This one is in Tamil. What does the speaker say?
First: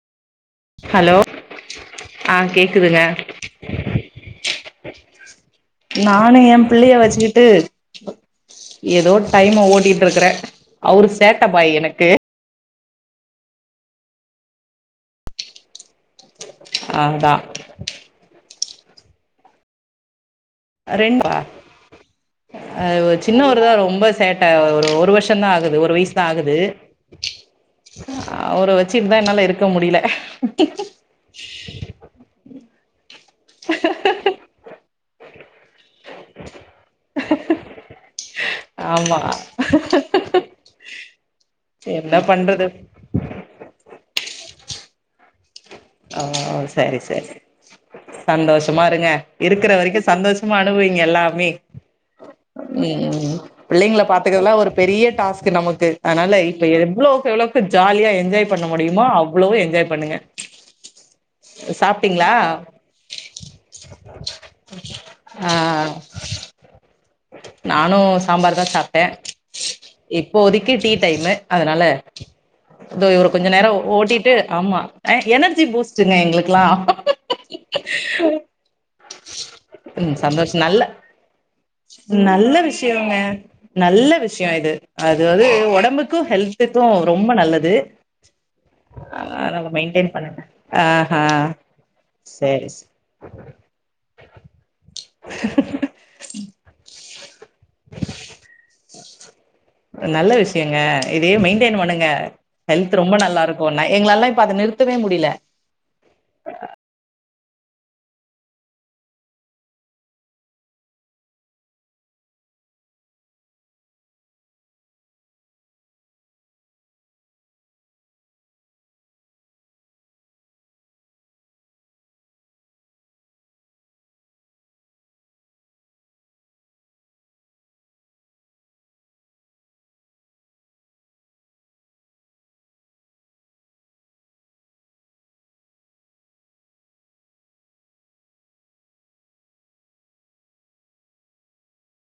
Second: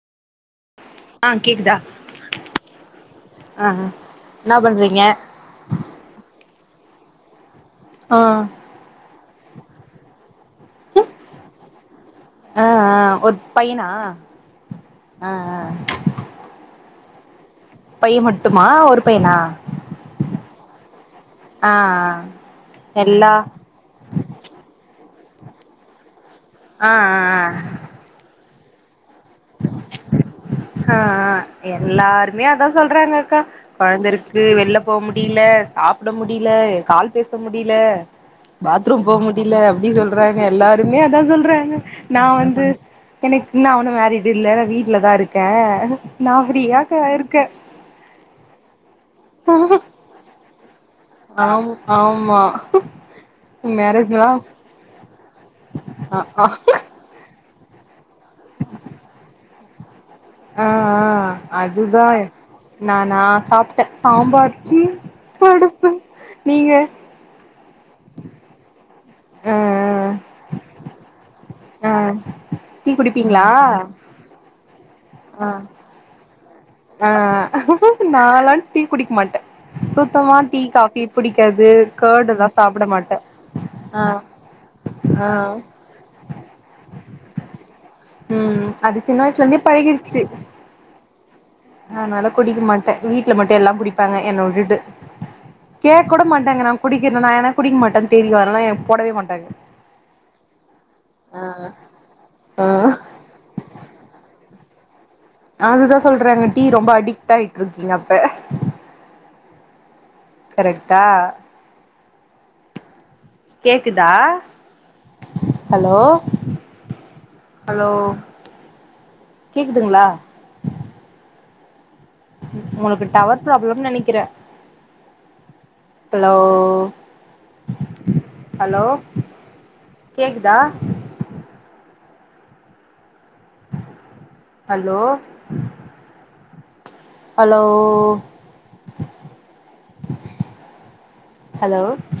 ஹலோ ஆ கேக்குதா ஆ கேக்குதுங்க அ அ என்னா பண்றீங்க நானு என் பிள்ளைய வச்சுக்கிட்டு ஆ ஏதோ டைம ஓட்டிட்டு இருக்கறேன் அவரு சேட்ட பாய் எனக்கு அ அ ஒரு பையனா அ அ நானுந்தான் பையன் மட்டுமா ஒரு பையனா ரெண்டா ஆ ஆ அ எல்லா சின்னவரு தான் ரொம்ப சேட் ட அ ஒரு வருஷம் தான் ஆகுது ஒரு வயசு தான் ஆகுது அ அ அ அவுர வச்சுட்டுதான் என்னால இருக்க முடியல அ அ எல்லாருமே அதான் சொல்றாங்க அக்கா கொழந்தயிருக்கு வெள்ல போ முடில சாப்ட முடில கால் பேச முடில பாத்ரூம் போ ஆமா முடில அப்டி சொல்றாங்க எல்லாருமே அதான் சொல்றாங்க என்ன நா வந்து பண்றது எனக்கு இன்னும் நா ஒன்னும் மேரிட் இல்ல நா வீட்ல தான் இருக்கேன் ஓ சரி சரி சந்தோஷமா இருங்க இருக்கிற வரைக்கும் சந்தோஷ மா அனுபைங்க எல்லாமே ஆம் ஆமா ம் ம் பிள்ளைங்கள மேரேஜ்லா பாத்துக்கிறதெல்லாம் ஒரு பெரிய டாஸ்க்கு நமக்கு அ அதனால ஆ இப்ப எவ்ளோக்கு எவ்ளோ ஜாலியா என்ஜாய் பண்ண முடியுமோ அவ்வளோவும் என்ஜாய் பண்ணுங்க அ அ அதுதான் சாப்ட்டீங்களா நானா சாப்ட்டேன் சாம்பார் ம் கடுப்பு நீங்க நானும் சம்பார் தான் சாப்ட் டேன் ஆ இப்போதைக்கு டீ டைமு அதனால ஆ டீ த்தோ இவர குடிப்பீங்களா கொஞ்ச நேரம் ஓட்டிட்டு ஆமா அ ஆ எனர்ஜி பூஸ்ட்டுங்க எங்களுக்கெல்லாம் ஆ நாளாம் டீ குடிக்க மாட்டே ம் சுத்தமா சந்தோஷ டீ நல்ல காஃபி புடிக்காது கர்ட் எல்லா நல்ல சாப்ட விஷயங்க மாட்டே ஆ நல்ல விஷயம் இது ஆ அதுவது ஒடம்புக்கு ஹெல் இப்போ ரொம்ப நல்லது ம் அது சின்ன வயசுல அனால இருந்தே அத மெய்டெண் பழகிடுச்சு பண்ணிட்ட ஆ ஹா அதனால குடிக்க மாட்டே வீட்ல மட்டு எல்லா குடிப்பாங்க என்ன விட்டுட்டு கேக்க கூட மாட்டாங்க நா குடிக்கிறனா ஏனா குடிக்க மாட்டேன் தெரியு அதனால எனக்கு போடவே மாட்டாங்க அ நல்ல விஷ்யங்க இதையே ஆ மெயின்டெய்ன் பண்ணுங்க ஆ ஹெல்த் ரொம்ப நல்லா இருக் கு நா எங்களாலலா இப்ப அத நிறுத்தவே முடிய்ல அதுதா சொல்றாங்க டீ ரொம்ப அடிக்ட் ஆயிட்ருக்கீங்க அப்ப கரெக்டா கேக்குதா ஹலோ ஹலோ கேக்குதுங்ளா உங்களுக்கு டவர் ப்ராப்ளம்னு நெனைக்கிறே ஹலோ ஹலோ கேக்குதா ஹலோ ஹலோ ஹலோ